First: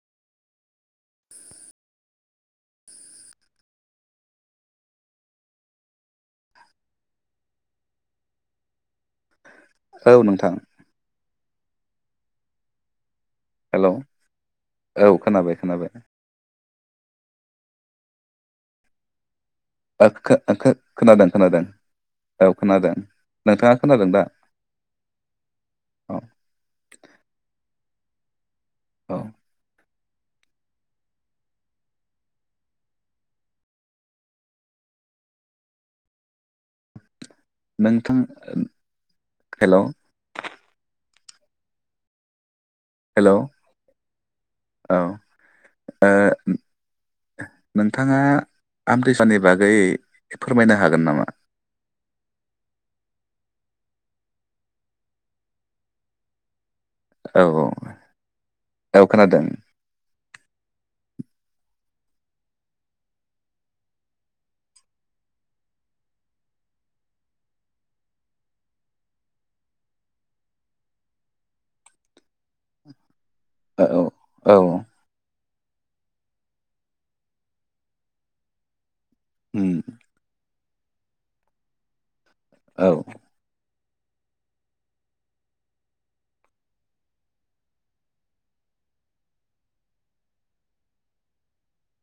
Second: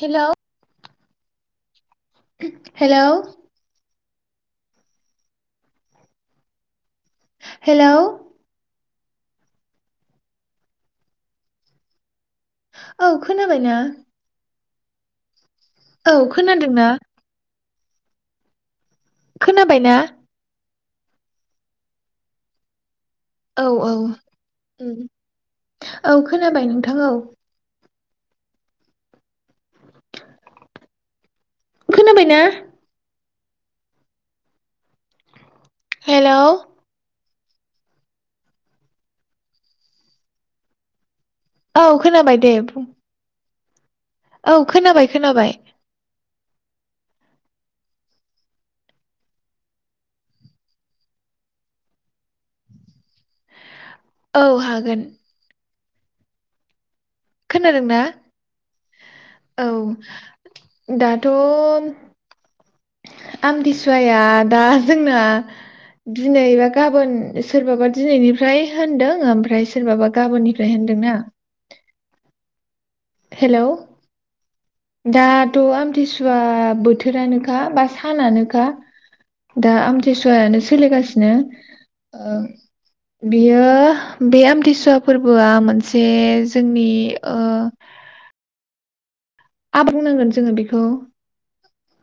Hello. Hello. Hello. औ नोंथां। औ। खोनाबायना? हेलौ औ खोनाबाय खोनाबाय। औ खोनादोंना? खोनाबायना आखो आखो खोनादों खोनादों औ खोनादों। औ नोंथाङा औ खोनादों दा औ खोनाबाय नोंथां औ। औ। खोनाबायना? हेलौ। नोंथां हेलौ। औ खोनाबायदे बुं। औ। हेलौ औ खोनाबाय खोनाबाय। ओ नोंथाङा आमतिसानि बागै फोरमायनो हागोन नामा? औ हागोन। औ औ खोनादों ना औ खोनादों औ। दाथ आमथिसुवाया दा जोंना दिनैबा गाबोन सोरबाबा दिनैनिफ्राय होनदों ओमफ्राय सोरबाबा गाबोननिफ्राय होनदोंना। हेलौ औ औ औ दा थ आमथिसुवा बोथोरानोखा बा सानानोखा। उम दा आमथिसुवायानो सोलिगासिनो। ओम औ बियो बे आमथिसुवा फोरबोआ मोनसे जोंनि ओ आ बुंनांगोन जोङो बेखौ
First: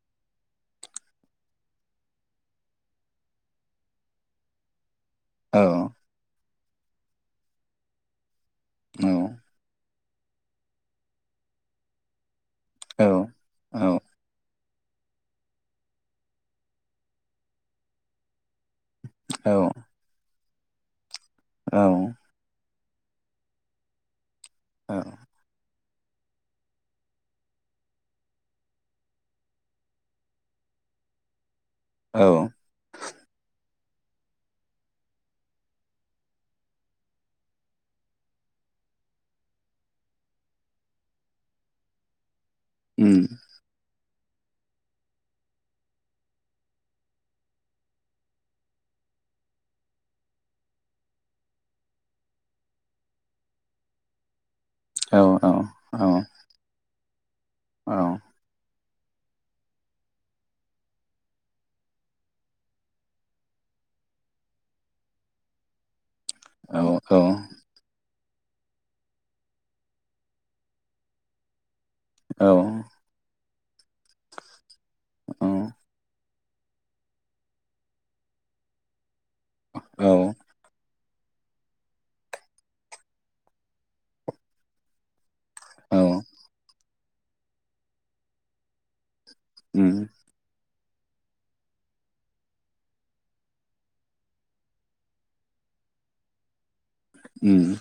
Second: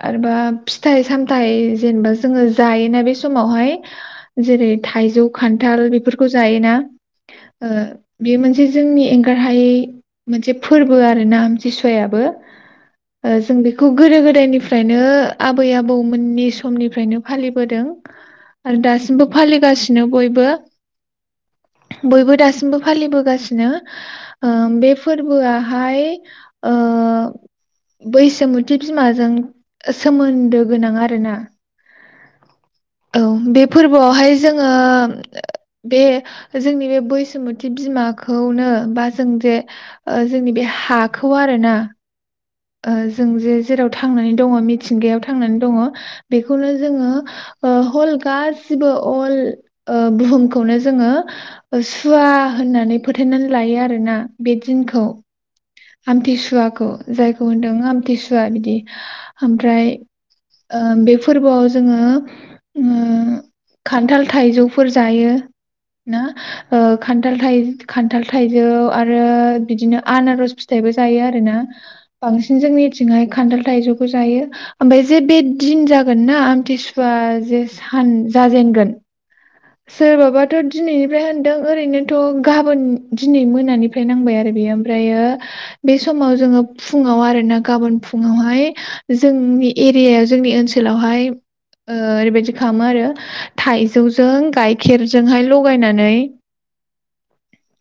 आरोबा फिथाइ सामथाइ जेनेबा जोङो जायोना बे समावहाय जेरै थाइजौ औ खान्थाल बेफोरखौ जायो। ना ओ बे मोनस से औ जोंनि एंगारहायै मोनसे फोरबो आर ना आमथिसुयाबो औ ओ जों बेखौ गोदो गोदायनि फ्रायनो आबै आबौमोननि समनिफ्रायनो फालिबोदों आरो दासिमबो औ फालिगासिनो बयबो बयबो दासिमबो फालिबोगासिनो बे फोरबोआ हाय ओ बैसोमुथि बिमाजों सोमोन्दो गोनां आरोना औ औ बे फोरबोआवहाय जोङो बे जोंनि बे बैसुमति बिमाखौनो बा जों जे जोंनि बे हाखौ आरोना उम जों जे जेराव था थांनानै दङ मिथिंगायाव थांनानै दङ बेखौनो जोङो हल गासिबो अल बुहुमखौनो जोङो सुवा होननानै फोथनानै लायो आरोना बे दिनखौ औ औ औ आमथिसुवाखौ जाय खौ होनदों औ आमथिसुवा बिदि ओमफ्राय बे फोरबोआव जोङो खान्थाल थाइजौफोर जायो ना औ खान्थाल थाइ खा न्थाल थाइजौ आरो बिदिनो आनारस फिथाइबो जायो आरोना बांसिन जोंनिथिंहाय खान्थाल थाइजौखौ जायो ओमफ्राय जे बे दिन जागोन ना आमथिसुवा जे सान जाजेनगोन औ सोर बाबाथ' दिनैनो ओमफ्राय होनदों ओरैनोथ' गाबोन दिनै मोनानिफ्राय नांबाय आरो बेयो ओमफ्रायो औ बे औ समाव जोङो फुङाव आरोना गाबोन फुङावहाय जोंनि उम एरिया जोंनि ओनसोल फोरावहाय ओरैबायादि खालामो आरो थाइजौ जों गाइखेरजोंहाय लगायनानै उम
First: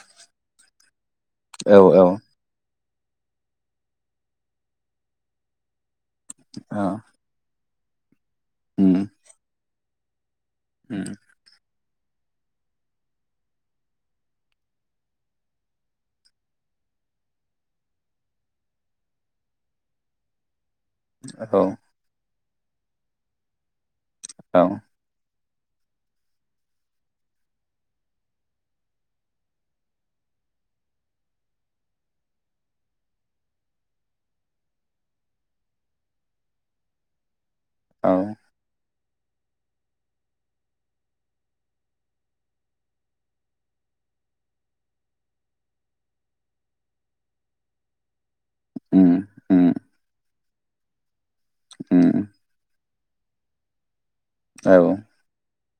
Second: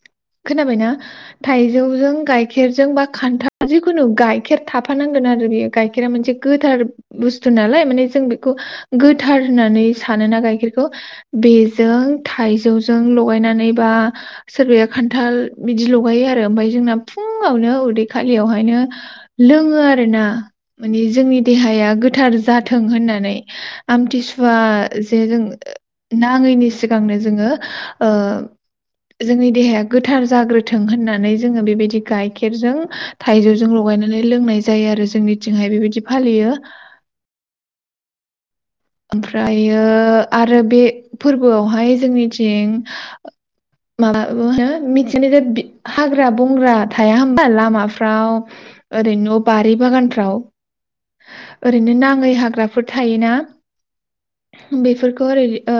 खोनाबायना औ औ थाइजौजों गाइखेर जोंबा खान्थाल जिखुनु गाइखेर थाफानांगोन आरो बेयो गाय खेरा मोनसे गोथार औ बुस्थु नालाय माने जों खौ उम गोथार होनानै सानोना गाय खेरखौ उम बेजों थाइजौजों लगायनानै बा सोरबाया खान्थाल बिदि लगायो आरो ओमफ्राय जोंना फुङावनो उदै खालियावहायनो लोङो आरो ना माने जोंनि औ देहाया गोथार जाथों होननानै आमथिसुवा औ जे जों नाङैनि सिगांनो जोङो ओ जोंनि देहाया गोथार जाग्रोथों होननानै जोङो बेबायदि गाइखेरजों थाइजौजों लगायनानै लोंनाय जायो आरो जोंनिथिंहाय बेबायदि फालियो औ ओमफ्रायो आरो बे फोरबोआवहाय जोंनिथिं माबा होनो मिथिनाय हाग्रा बंग्रा थाया हबा लामाफ्राव उम ओरैनो उम बारि बागानफ्राव ओरैनो उम नाङै हाग्राफोर थायोना औ ओ बेफोरखौ ओरै ओ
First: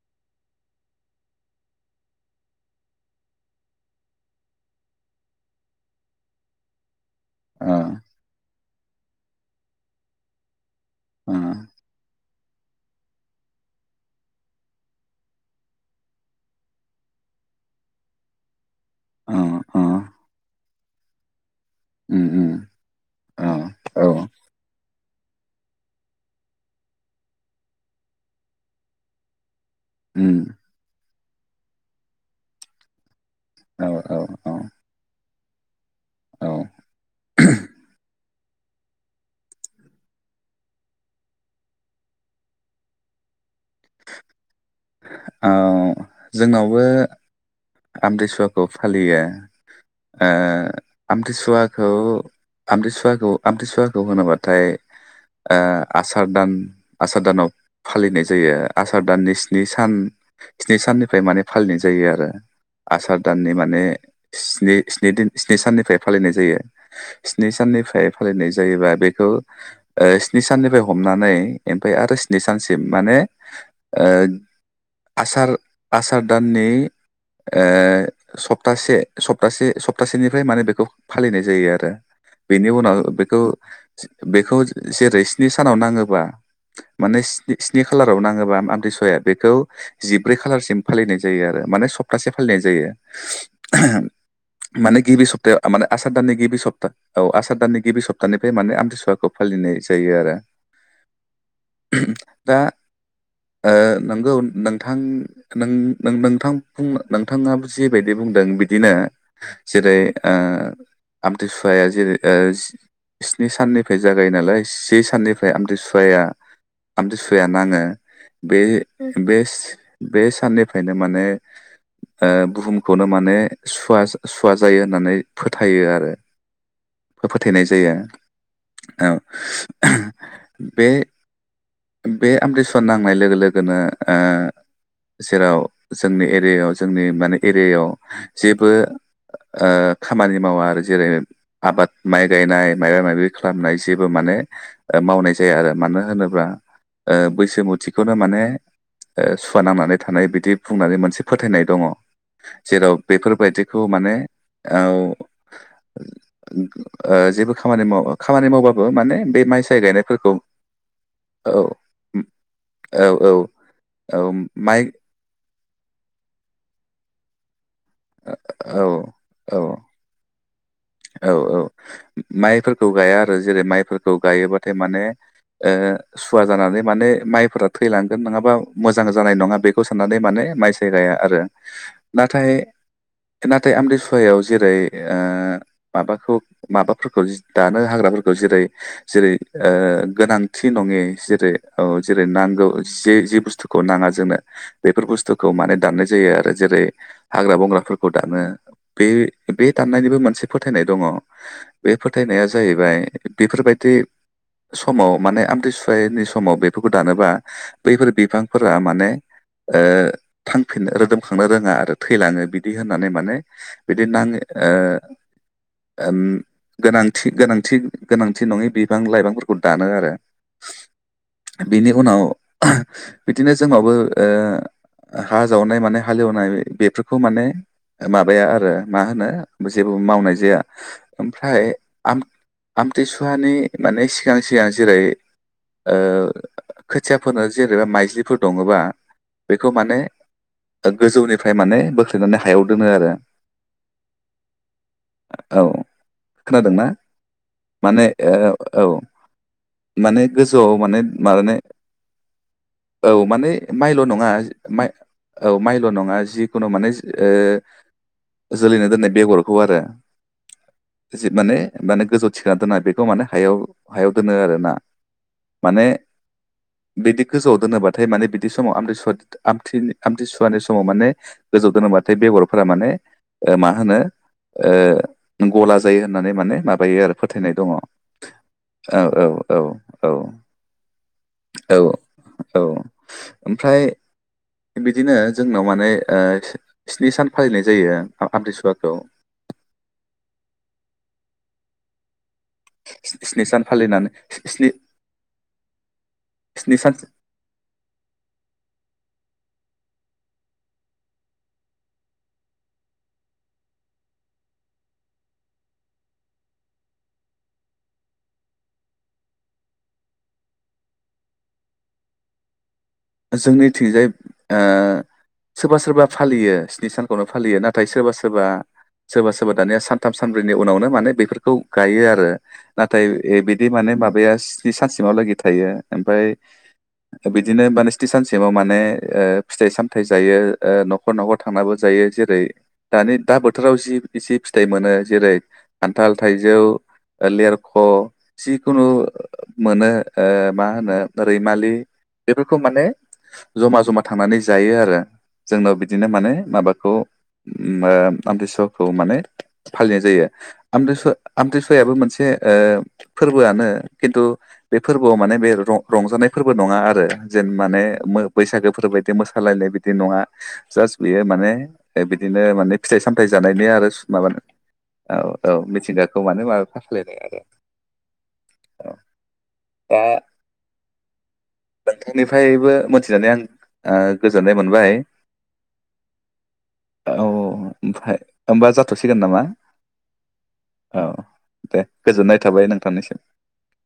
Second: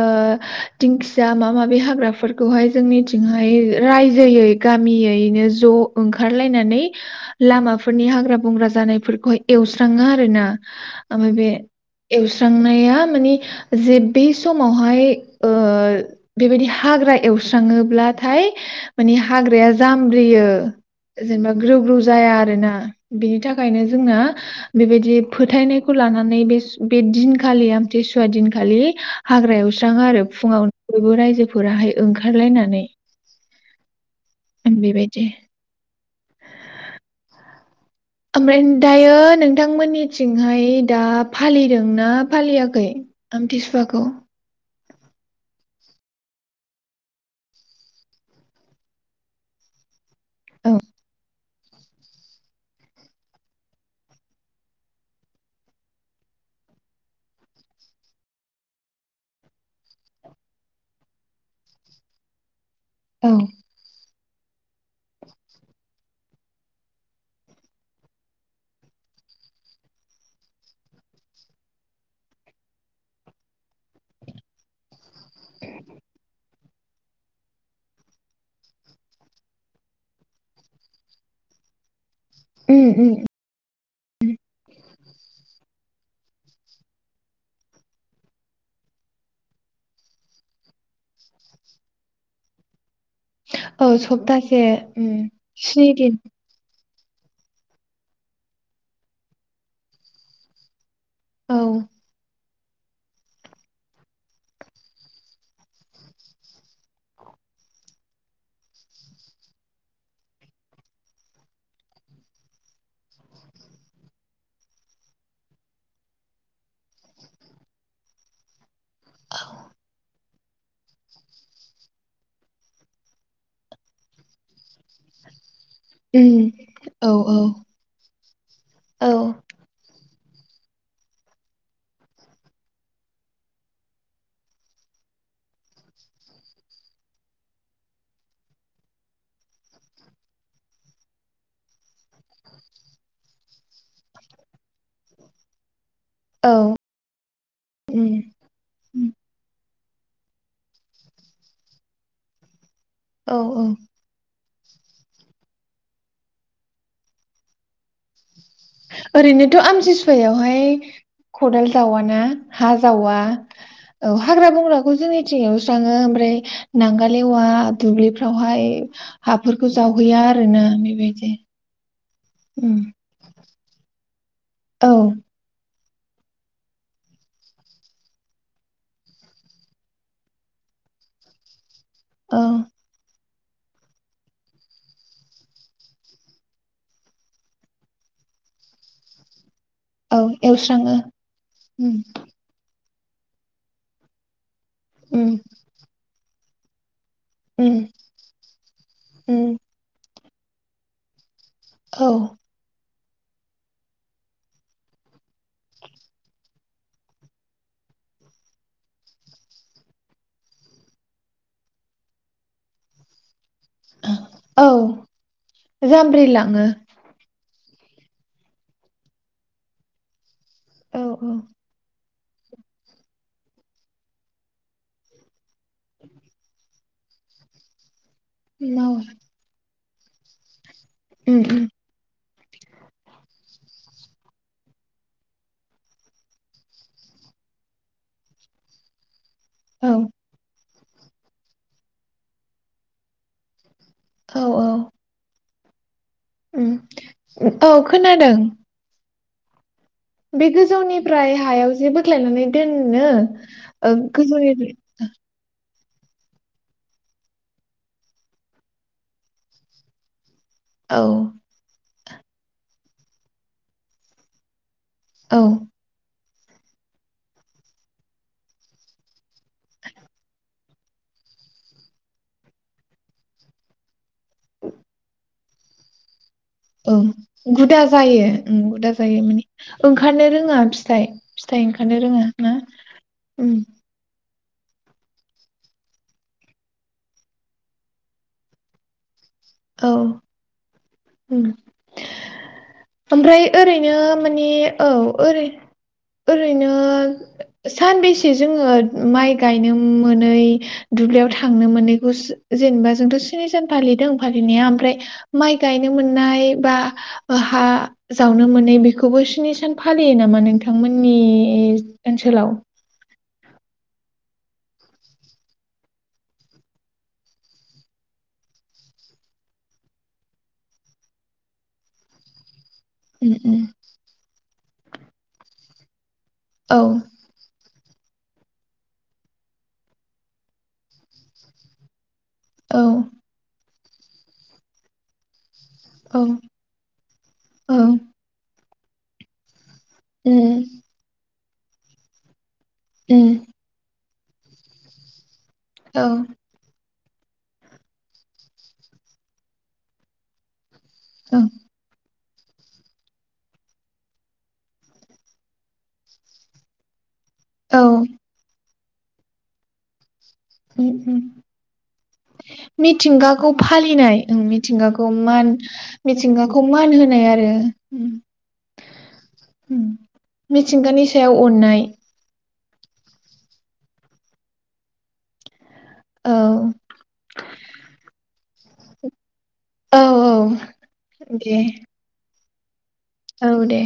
दिंखिया माबा माबि हाग्राफोरखौहाय जोंनिथिंहाय रायजोयै गामियैनो ज' ओंखारलायनानै ओ लामाफोरनि हाग्रा बंग्रा जानायफोरखौहाय एवस्राङो आरो ना आमफ्राय बे एव स्रांनो माने जे बे समावहाय ओ बेबायदि हाग्रा एवस्राङोब्लाथाय माने हाग्राया ओ जामब्रियो जेनेबा ग्रौ ग्रौ उम जाया उम आरोना बिनि औ थाखायनो औ जोंना बेबायदि फोथायनायखौ लानानै बे दिन खालि आमथि सुवा दिनखालि हाग्रायाव आरो उम फुङावनो बयबो रायजो बेफोराहाय ओंखारलायनानै औ औ आं बेबायदि औ [unintelligible] ओमफ्राय दायो नोंथांमोननिथिंहाय दा फालिदों ना फालियाखै टिसुवाखौ औ जोंनावबो आमथिसुवा खौ फालियो। आ आमथिसुवा खौ आमथिसुवाखौ आमथसुवाखौ होनोबाथायओ आसार दान आसार दानाव फालिनाय जायो आसार दाननि स्नि सान स्नि साननिफ्राय माने फालिनाय जायो आरो। आसार औ दाननि माने स्निन स्नि साननिफ्राय फालिनाय जायो स्नि साननिफ्राय फालिनाय जायोबा बेखौ स्नि साननिफ्राय हमनानै ओमफफ्राय आरो स्नि सानसिम माने आसार आसार दान नि ओ सप्तासे सप्तासे सप्तासेनिफ्राय माने बेखौ फालिनाय जायो आरो। बेनि उम उनाव उम बेखौ बेखौ जेरै स्नि सानाव नाङोबा माने स्नि खालाराव नाङोबा आमथ्रिसाया बेखौ जिब्रै खालारसिम फालिनाय जायो आरो माने स सप्तासे फालिनाय जायो। औ सप्तासे माने गिबि उम सप्ताह माने स्नि आसार दिन दानिनि गिबि सपता औ आसार दाननि गिबि सप्तानिफ्राय माने आमथिसुवाखौ फालिनाय जायो आरो। औ [inaudible] दा नोंगौ नोंथां नों नोंथां। नोंथाङो जिबायदि बुंदों बिदिनो जेरै आमतसुवाया जेरै स्नि साननिफ्राय जागायो नालाय से साननिफ्राय आमथिसुवाया आमतसुवाया नाङो बे बेस बेस साननिफ्रायनो माने ओ बुहुमखौनो माने सुवा सुवा जायो होननानै फोथ फोथायो आरो उम औ औ फोथायनाय जायो औ। बे बे आमथि सुवा नांनाय लोगो लोगोनो जेराव जोंनि एरियायाव जोंनि मान एरियायाव जेबो खामानि मावा आरो जेरै आबाद माइ गायनाय माइबा माबि खालामनाय जेबो माने मावनाय जाया आरो मानो होनोब्ला औ ओ बैसो उम मुथिखौनो माने ओ सुवा नांनानै थानाय मोनसे फोथायनाय दङ'। जेराव औ औ बेफोरबायदिखौ माने औ जेबो खामानि मावा खामानि मावबाबो माने बे ओरैनोथ' माइसाय गायनायफोरखौ आमथिसुवायावहाय औ खदाल जावा ना हा औ जावा औ औ हाग्रा बंग्राखौ जोंनि एवस्राङो ओमफ्राय नांगाल एवा दुब्लिफ्रावहाय औ औ हाफोरखौ जावहैया आरोना। बेबायदि औ औ। उम माइफोरखौ गाया आरो जेरै माइ गायोबाथाय औ माने ओ सुवा जानानै माने माइफोरा थैलांगोन नङाबा मोजां जानाय नङा बेखौ साननानै माने माइ सायराया आरो। औ नाथाय नाथाय आमरिसुवायाव जेरै ओ माबाखौ माबाफोरखौ दानो हाग्राफोरखौ जेरै जेरै औ ओ-गोनांथि एवस्राङो नङेै जेरै औ उम जेरै नांगौ जे जे बुस्थुखौ नाङा जोंनो। बेफोर उम बुस्थुखौ माने दाननाय जायो आरो। जेरै हाग्रा उम बंग्राफोरखौ दानो बे उम बे दाननायनिबो मोनसे फोथायनाय दङ। बे औ फोथायनाया जाहैबाय बेफोरबायदि समाव माने आमथिसुायनि समाव बेफोरखौ दानोबा बैफोर बिफांफोरा माने ओ- थांफिननो रोदोमखांनो रोङा आरो थैलाङो बिदि होननानै माने बिदिनो नाङो औ ओ ओम जामब्रिलाङो गोनांथि गोनांथि। गोनांथि नङै बिफां लाइफांफोरखौ दानो आरो। औ औ बिनि उनाव ओह बिदिनो जोंनावबो ओ हा जावनाय मानाय हालेवनाय बेफो खौ माने माबाया आरो मावो मा होनो जेबो मावनाय। जाया उम उम ओमफ्राय आम आमथिसुवानि माने सिगां सिगां जेरै ओ खोथिया फोनो जेरैबा माइज्लिफोर दङोबा बेखौ औ माने गोजौनिफ्राय माने बोख्लायनानै हायाव दोनो आरो। औ औ। औ। उम खोनादोंना औ खोनादों माने-ओ-औ। बे गोजौनिफ्राय माने हायाव जे बोख्लायनानै दोन-नो औ माने माइल' नङा गोजौनिफ्राय माइ ओह औ माइल नङा जिखुनु माने ओ-जोलैनो दोननाय बेगरखौ आरो। औ जे माने माने गोजौ थिखांनानै दोना बेखौ माने हायाव हायाव दोनो आरो ना। औ माने बिदि गोजौआव दोनोबाथाय माने बिदि समाव आ आमथि आमथि सुवानि अ माने गोजौ दोनोबाथाय बेगरफोरा माने मा होनो ओ गला जायो होन औ गुदा जायो ओ गुदा औ जायो माने औ औ ओंखारनो रोङा फिथाइ फिथाइ औ ओंखारनो रोङा ना औ ओ ओमफ्राय बिदिनो जोंनाव माने स्नि सान फालिनाय जायो आम्थिसुवाखौ औ ओमफ्राय स्नि सान ओरैनो फालिनानै माने स्नि औ ओरैनो स्नि सान सानबेसे जोङो माइ गायनो मोनै दुब्लियाव थांनो मोनैखौ जेनेबा जोंथ स्नि सान फालिदों फालिनाया ओमफ्राय माइ गायनो मोननाय बा हा जावनो मोनै बेखौबो स्नि सान फालियो नामा नोंथांमोननि ओनसोलाव? जोंनिथिंजाय सोरबा सोरबा फालियो स्नि सानखौनो फालियो नाथाय सोरबा सोरबा सोरबा सोरबा दानिया सानथाम सानब्रैनि उनावनो माने बेफोरखौ गायो आरो नाथाय उम उम बिदि माने माबाया जि सानसिमहालागै थायो ओमफ्राय औ बिदिनो बाने [unintelligible] सानसेमाव माने फिथाइ सामथायाइ जायो नखर नखर थांनाबो जायो जेर ओेरै औ दानि दा बोथोराव जि इसे फिथाइ मोनो जेरै खान्थाल औ थाइजौ लेरख औ जि खुनु मोनो ओ उम मा होनो रैमालि बेफोरखौ मोनो उम जमा जमा थांनानै जायो आरो। जोंनाव बिदिनो औ माने माबाखौ आमथि सुवाखौ माने फालिनाय जायो। आमथि सु‌ औ आमथि‌ सुवायाबो मोनसे ओ फोरबोआनो खिन्थु बे फोरबोआव माने बे रंजानाय फोरबो नङा आरो। जेन औ माने बैसागोफोर बायदि मोसालायनाय बायदि नङा ओम जास्ट ओम‌ बेयो माने बिदिनो माने फिथाइ सामथाइ मिथिंगाखौ जानायनि आरो फालिनाय माबानो ओम मिथिंगाखौ औ मान औ माने मिथिंगाखौ माबा मान खालायनाय होनाय आरो दा मिथिंगानि ओम सायाव अननाय नोंथांनिफ्रायबो मोनथिनानै आं गोजोननाय मोनबाय औ औ ओमफ्राय होमबा जाथसिगोन नामा? औ औ दे गोजोननाय थाबाय नों औ दे